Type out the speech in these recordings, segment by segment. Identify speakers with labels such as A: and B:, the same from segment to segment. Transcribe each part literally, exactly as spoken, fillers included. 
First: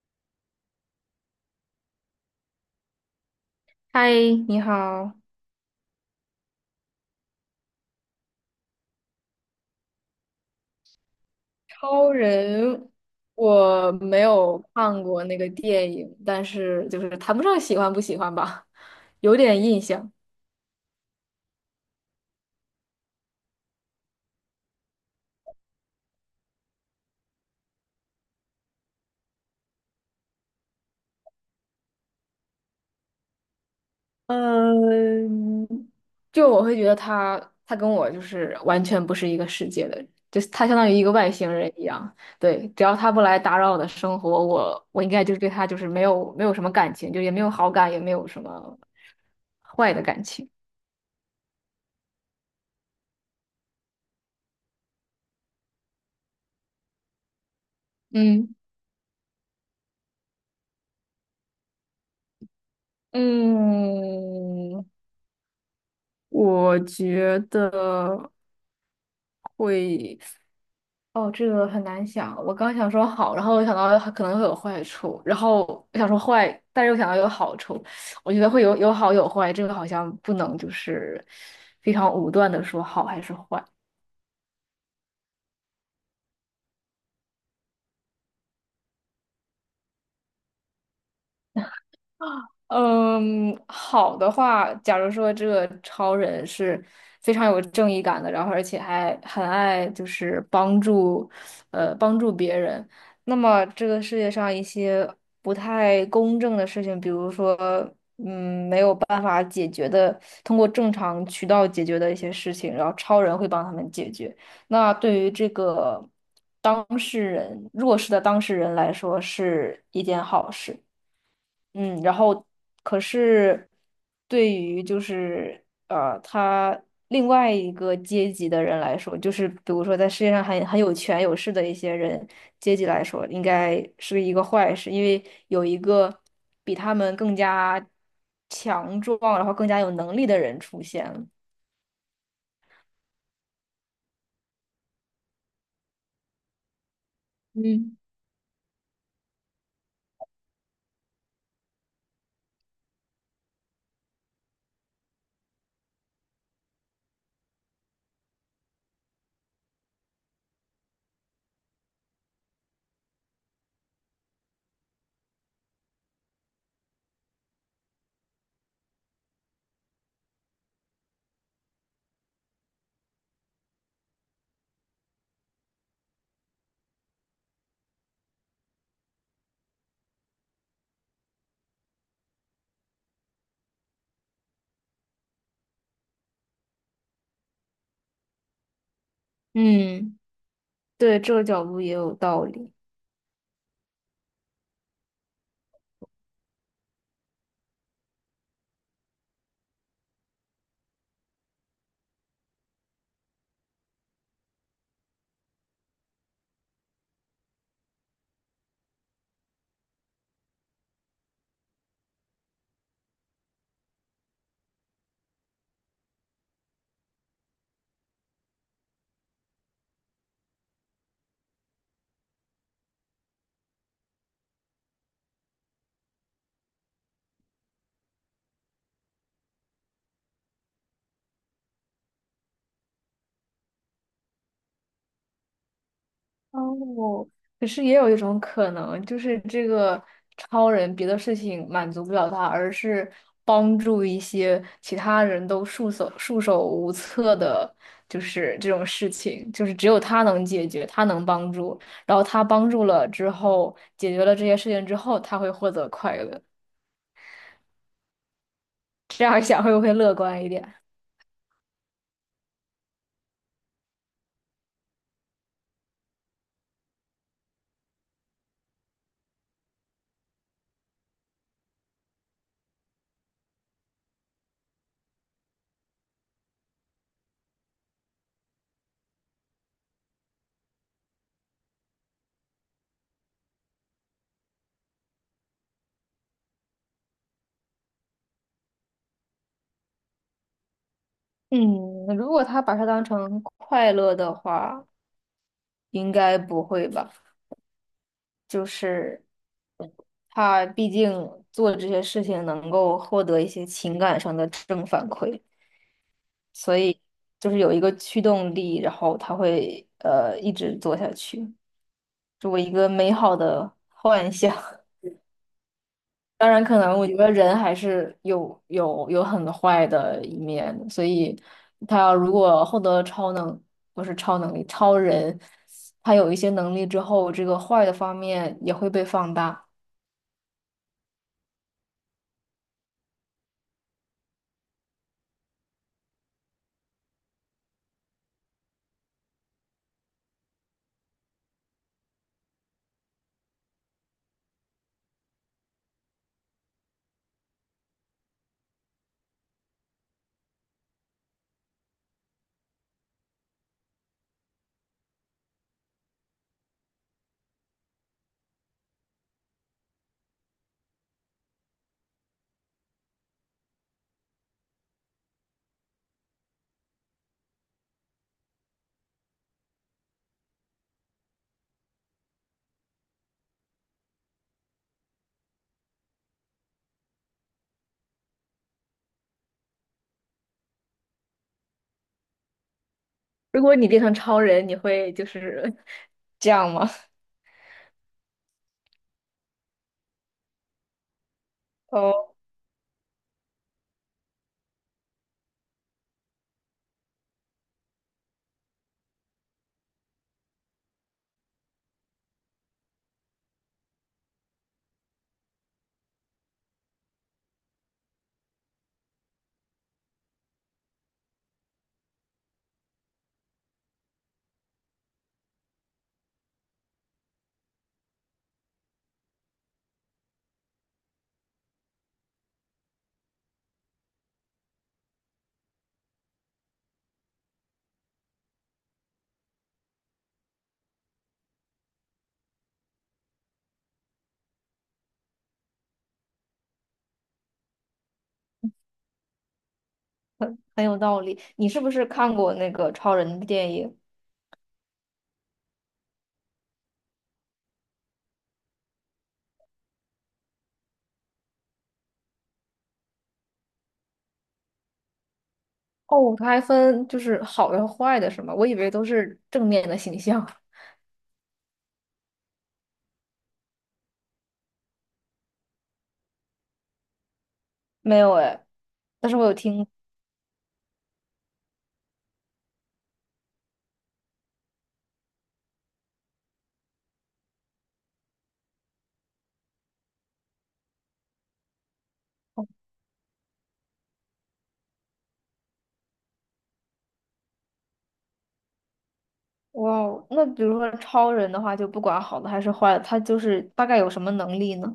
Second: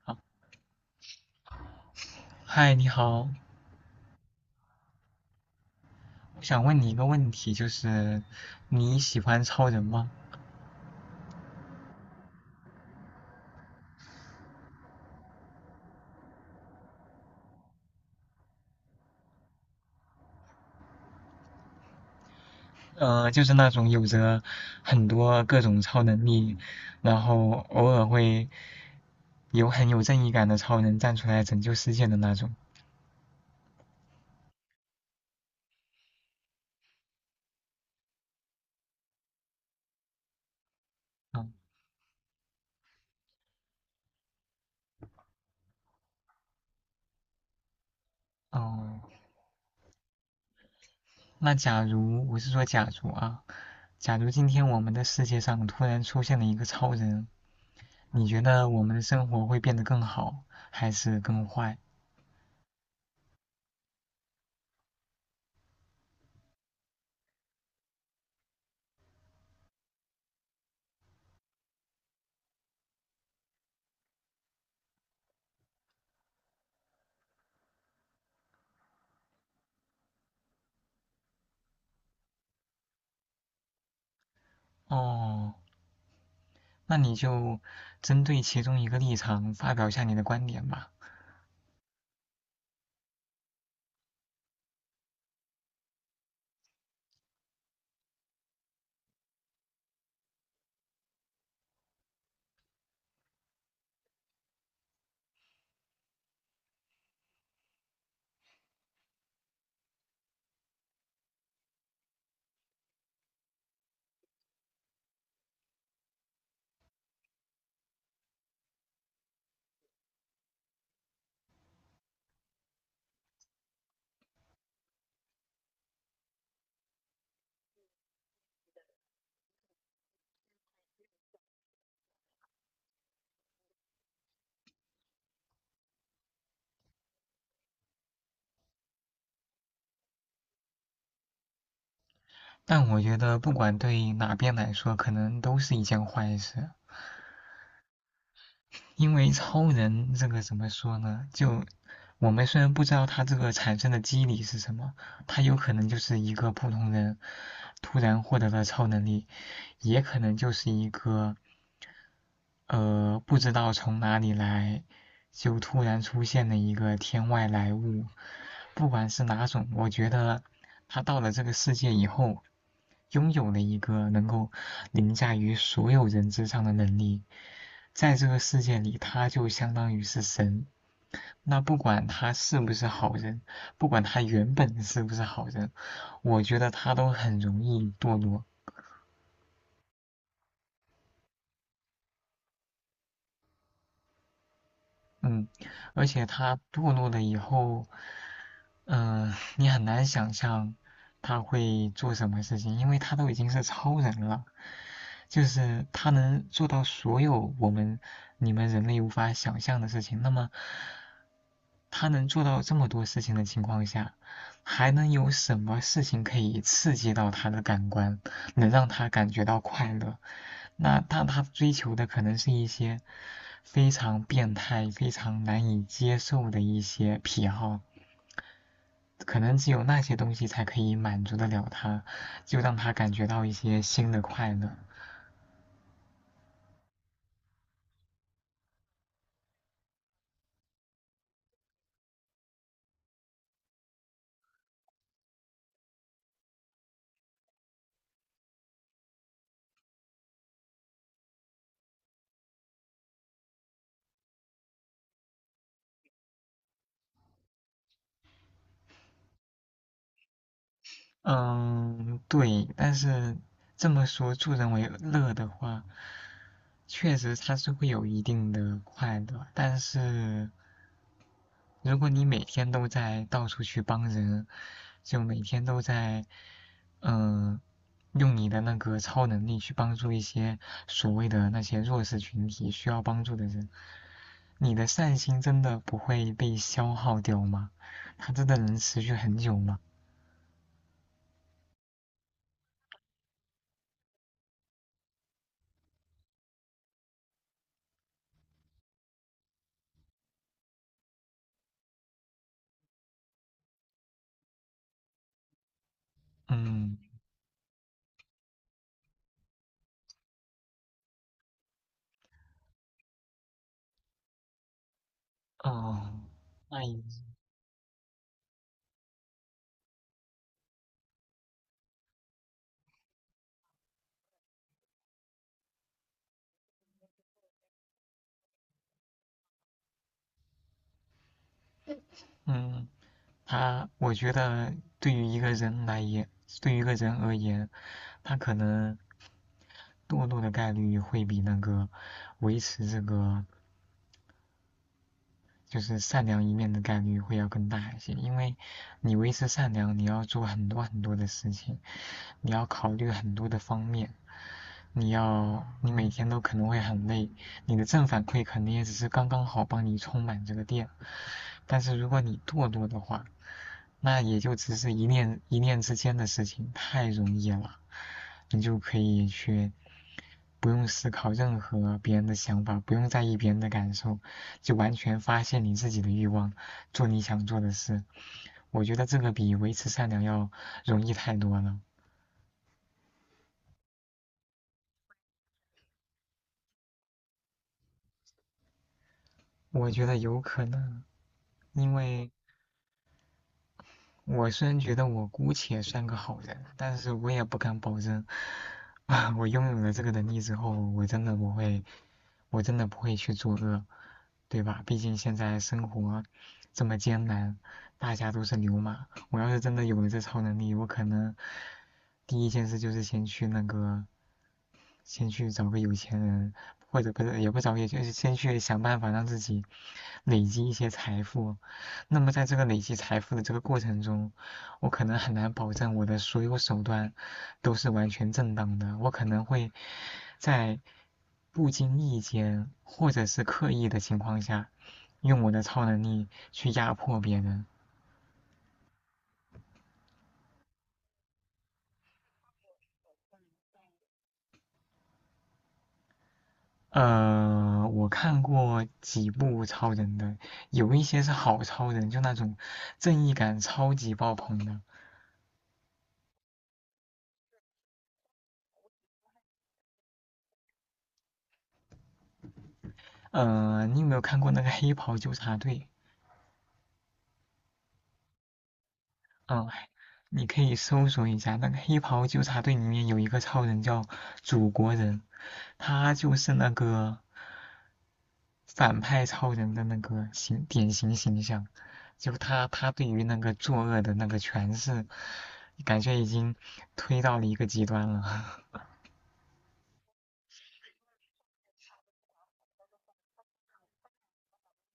A: 好，嗨，你好，
B: 嗨，你好。
A: 我想问你一个问题，就是你喜欢超人吗？
B: 超人，我没有看过那个电影，但是就是谈不上喜欢不喜欢吧，有点印象。
A: 呃，就是那种有着很多各种超能力，然后偶尔会有很有正义感的超人站出来拯救世界的那种。
B: 嗯，就我会觉得他，他跟我就是完全不是一个世界的人，就是他相当于一个外星
A: 嗯，
B: 人一样。对，只要他不来打扰我的生活，我我应该就是对他就是没有没有什么感情，就也没有好感，也没有什么
A: 哦，
B: 坏的感情。
A: 那假如我是说假如啊，假如今天我们的世界上突然出现了一个超人，你觉
B: 嗯，
A: 得我们的生活会变得更好还是更坏？
B: 嗯，我觉得会，哦，这个很难想。我刚想说好，然后我想到它可能会有坏处，然后我想说坏，但是又想到有好处。我觉得会有有好有坏，这个好像不能就是非常武断的说好还是坏。
A: 哦，那你就针对其中一个立场发表一下你的观点吧。
B: 嗯，好的话，假如说这个超人是非常有正义感的，然后而且还很爱就是帮助，呃，帮助别人，那么这个世界上一些不太公正的事情，比如说，嗯，没有办法解决的，通过正常渠道解决的一些事情，然后超人会帮他们解决。那对于这个当事人，弱势的当事人来说，是一件好事。嗯，然后可是对于就是呃，他另外一个阶级的人来说，就是比如说在世界上很很有权有势的一些人阶级来说，应该是一个坏事，因为有一个比他们更加强壮，然后更加有能力的人出现了。
A: 但我觉得，不管对哪边来说，可能都是一件坏事，
B: 嗯，
A: 因为超人这个怎么说呢？就我们虽然不知道他这个产生的机理是什么，他有可能就是一个普通人突然获得了超能力，也可能就是一个呃，不知道从哪里来，就突然出现了一个天外来物。不管是哪种，我觉得他到了这个世界以后，拥有了一个能够凌驾于所有人之上的能力。在这个世界里，他就相当于是神。那不管他是不是好人，不管他原本是不是好人，我觉得他都很容易堕落。
B: 嗯，对，这个角度也有道理。
A: 嗯，而且他堕落了以后，嗯，呃你很难想象他会做什么事情，因为他都已经是超人了，就是他能做到所有我们你们人类无法想象的事情。那么，他能做到这么多事情的情况下，还能有什么事情可以刺激到他的感官，能让他感觉到快乐？那但他追求的可能是一些非常变态、非常难以接受的一些癖好。可能只有那些东西才可以满足得了他，就让他感觉到一些新的快乐。
B: 哦，可是也有一种可能，就是这个超人别的事情满足不了他，而是帮助一些其他人都束手束手无策的，就是这种事情，就是只有他能解决，他能帮助，然后他帮助了之后，解决了这些事情之后，他会获得快乐。这样想会不会乐观一点？
A: 嗯，对，但是这么说助人为乐的话，确实他是会有一定的快乐，但是如果你每天都在到处去帮人，就每天都在嗯。呃用你的那个超能力去帮助一些所谓的那些弱势群体需要帮助的人，你的善心真的不会被消耗掉吗？它真的能持续很久吗？
B: 嗯，如果他把它当成快乐的话，应该不会吧？就是。他毕竟做这些事情能够获得一些情感上的正反馈，所
A: 嗯，
B: 以就是有一个驱动力，然后他会呃一直做下去，作为一个美好的幻想。
A: 哦，
B: 当然，
A: 那
B: 可能我觉得人还是有有有很坏的一面的，所以他要如果获得超能，不是超能力，超人，他有一些能力之后，这个坏的方面也会被放大。
A: 嗯，它，我觉得对于一个人来言，对于一个人而言，他可能堕落的概率会比那个维持这个就是善良一面的概率会要更大一些，因为你维持善良，你要做很多很多的事情，你要考虑很多的方面，你要，你每天都可能会很累，你的正反馈肯定也只是刚刚好帮你充满这个电，但是如果你堕落的话，那也就只是一念一念之间的事情，太容易了，你就可以去不用思考任何别人的想法，不用在意别人的感受，就完全发现你自己的欲望，做你想做的事。我觉得这个比维持善良要容易太多了，
B: 如果你变成超人，你会就是 这样吗？
A: 我觉得有可能，因为。
B: 哦，
A: 我虽然觉得我姑且算个好人，但是我也不敢保证，啊，我拥有了这个能力之后，我真的不会，我真的不会去作恶，对吧？毕竟现在生活这么艰难，大家都是牛马。我要是真的有了这超能力，我可能第一件事就是先去那个先去找个有钱人，或者不是也不找，也就是先去想办法让自己累积一些财富。那么在这个累积财富的这个过程中，我可能很难保证我的所有手段都是完全正当的，我可能会在不经意间或者是刻意的情况下，用我的超能力去压迫别人。
B: 很有道理。你是不是看过那个超人的电影？
A: 呃，我看过几部超人的，有一些是好超人，就那种正义感超级爆棚的。
B: 哦，它还分就是好的和坏的，是吗？我以为都是正面的形象。
A: 呃，你有没有看过那个《黑袍纠察队》？
B: 没有哎，但是我有
A: 嗯，
B: 听。
A: 你可以搜索一下，那个《黑袍纠察队》里面有一个超人叫祖国人，他就是那个反派超人的那个形典型形象，就他他对于那个作恶的那个诠释，感觉已经推到了一个极端了。
B: 哇哦，那比如说超人的话，就不管好的还是坏的，他就是大概有什么能力呢？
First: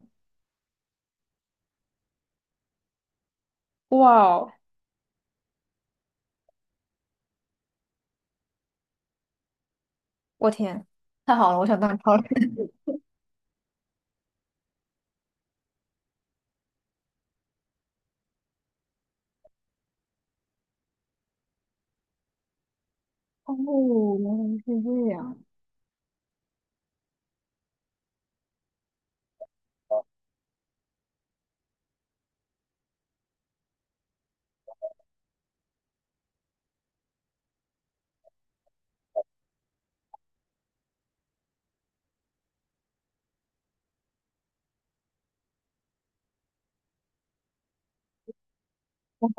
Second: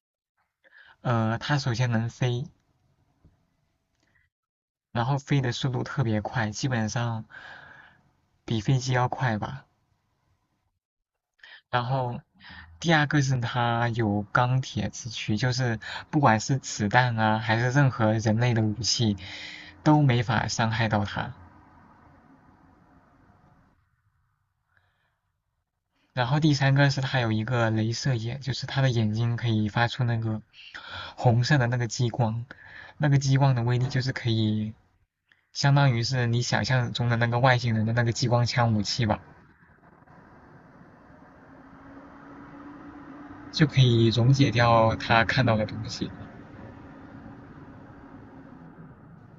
A: 呃，它首先能飞，
B: 哇哦，
A: 然后飞的速度特别快，基本上比飞机要快吧。
B: 我天，太好了，我想
A: 然
B: 当超
A: 后
B: 人。
A: 第二个是它有钢铁之躯，就是不管是子弹啊，还是任何人类的武器，都没法伤害到它。
B: 哦，原来是这样。
A: 然后第三个是它有一个镭射眼，就是它的眼睛可以发出那个红色的那个激光，那个激光的威力就是可以。相当于是你想象中的那个外星人的那个激光枪武器吧，就可以溶解掉他看到的东西。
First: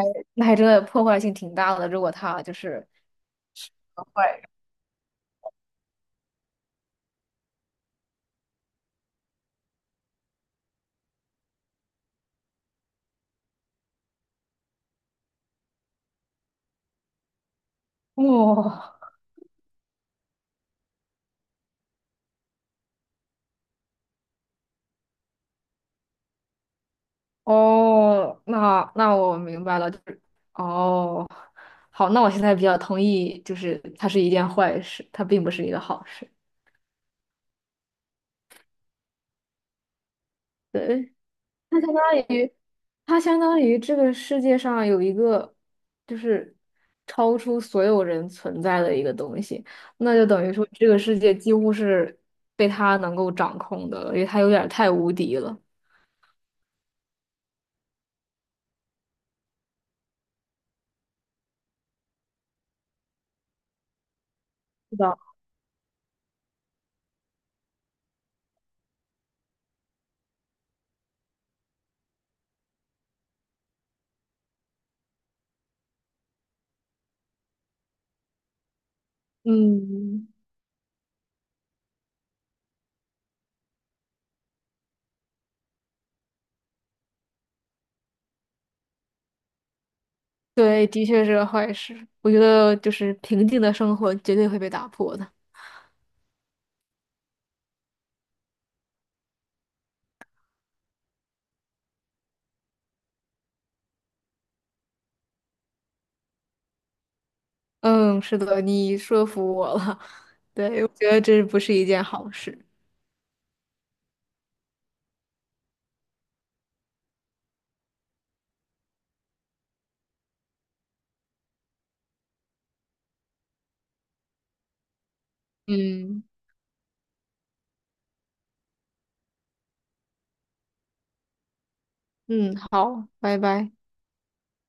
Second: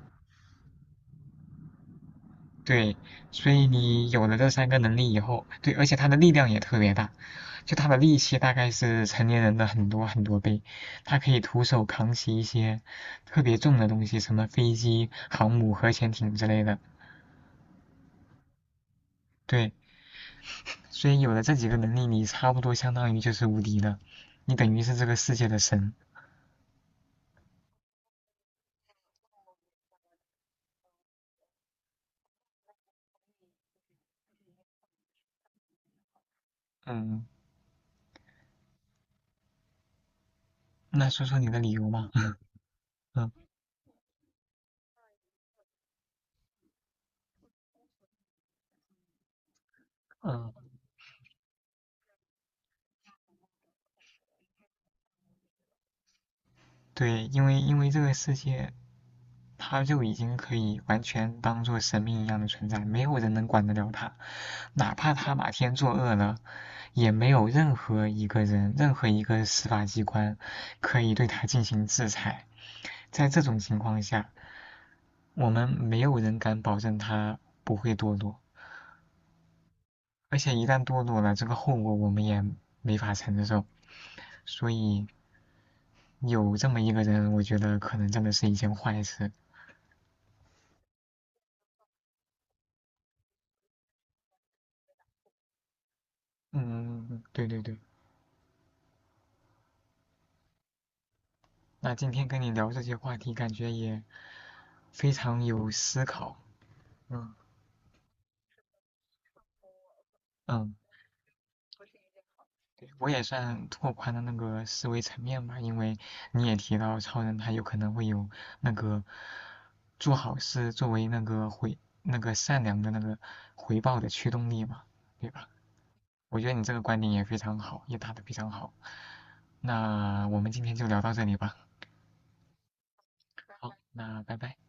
B: 那还真的破坏性挺大的，如果他就是
A: 对，所以你有了
B: 坏人。
A: 这三个能力以后，对，而且他的力量也特别大，就他的力气大概是成年人的很多很多倍，他可以徒手扛起一些特别重的东西，什么飞机、航母、核潜艇之类的。
B: 哇、
A: 对，所以有了这几个能力，你差不多相当于就是无敌的，你等于是这个世界的神。
B: 哦，那那我明白了，就是哦，好，那我现在比较同意，就是它是一件坏事，它并不是一个好事。
A: 嗯，那
B: 对，
A: 说说你的理
B: 它
A: 由
B: 相
A: 吧。
B: 当于， 它
A: 嗯
B: 相当于这个世界上有一个就是超出所有人存在的一个东西，那就等于说
A: 嗯。
B: 这个世界几乎是被他能够掌控的了，因为他有点儿太无敌了。
A: 对，因为因为这个世界，他就已经可以完全当做神明一样的存在，没有人能管得了他，哪
B: 是
A: 怕
B: 的，
A: 他哪天作恶了，也没有任何一个人、任何一个司法机关可以对他进行制裁。在这种情况下，我们没有人敢保证他不会堕落，
B: 嗯，
A: 而且一旦堕落了，这个后果我们也没法承受。所以有这么一个人，我觉得可能真的是一件坏事。
B: 对，的确是个坏事。我觉得就是平静的生活绝对会被打破的。
A: 嗯，嗯嗯对对对。那今天跟你聊这些话题，感觉也非常有思考。嗯
B: 嗯，是的，你说服我了。
A: 嗯，
B: 对，我觉得这不是一件好事。
A: 对我也算拓宽了那个思维层面吧，因为你也提到超人他有可能会有那个做好事作为那个回那个善良的那个回报的驱动力嘛，对吧？
B: 嗯，
A: 我觉得你这个观点也非常好，也打得非常好。那我们今天就聊到这里吧。
B: 嗯，好，拜
A: 好，
B: 拜。
A: 那拜拜。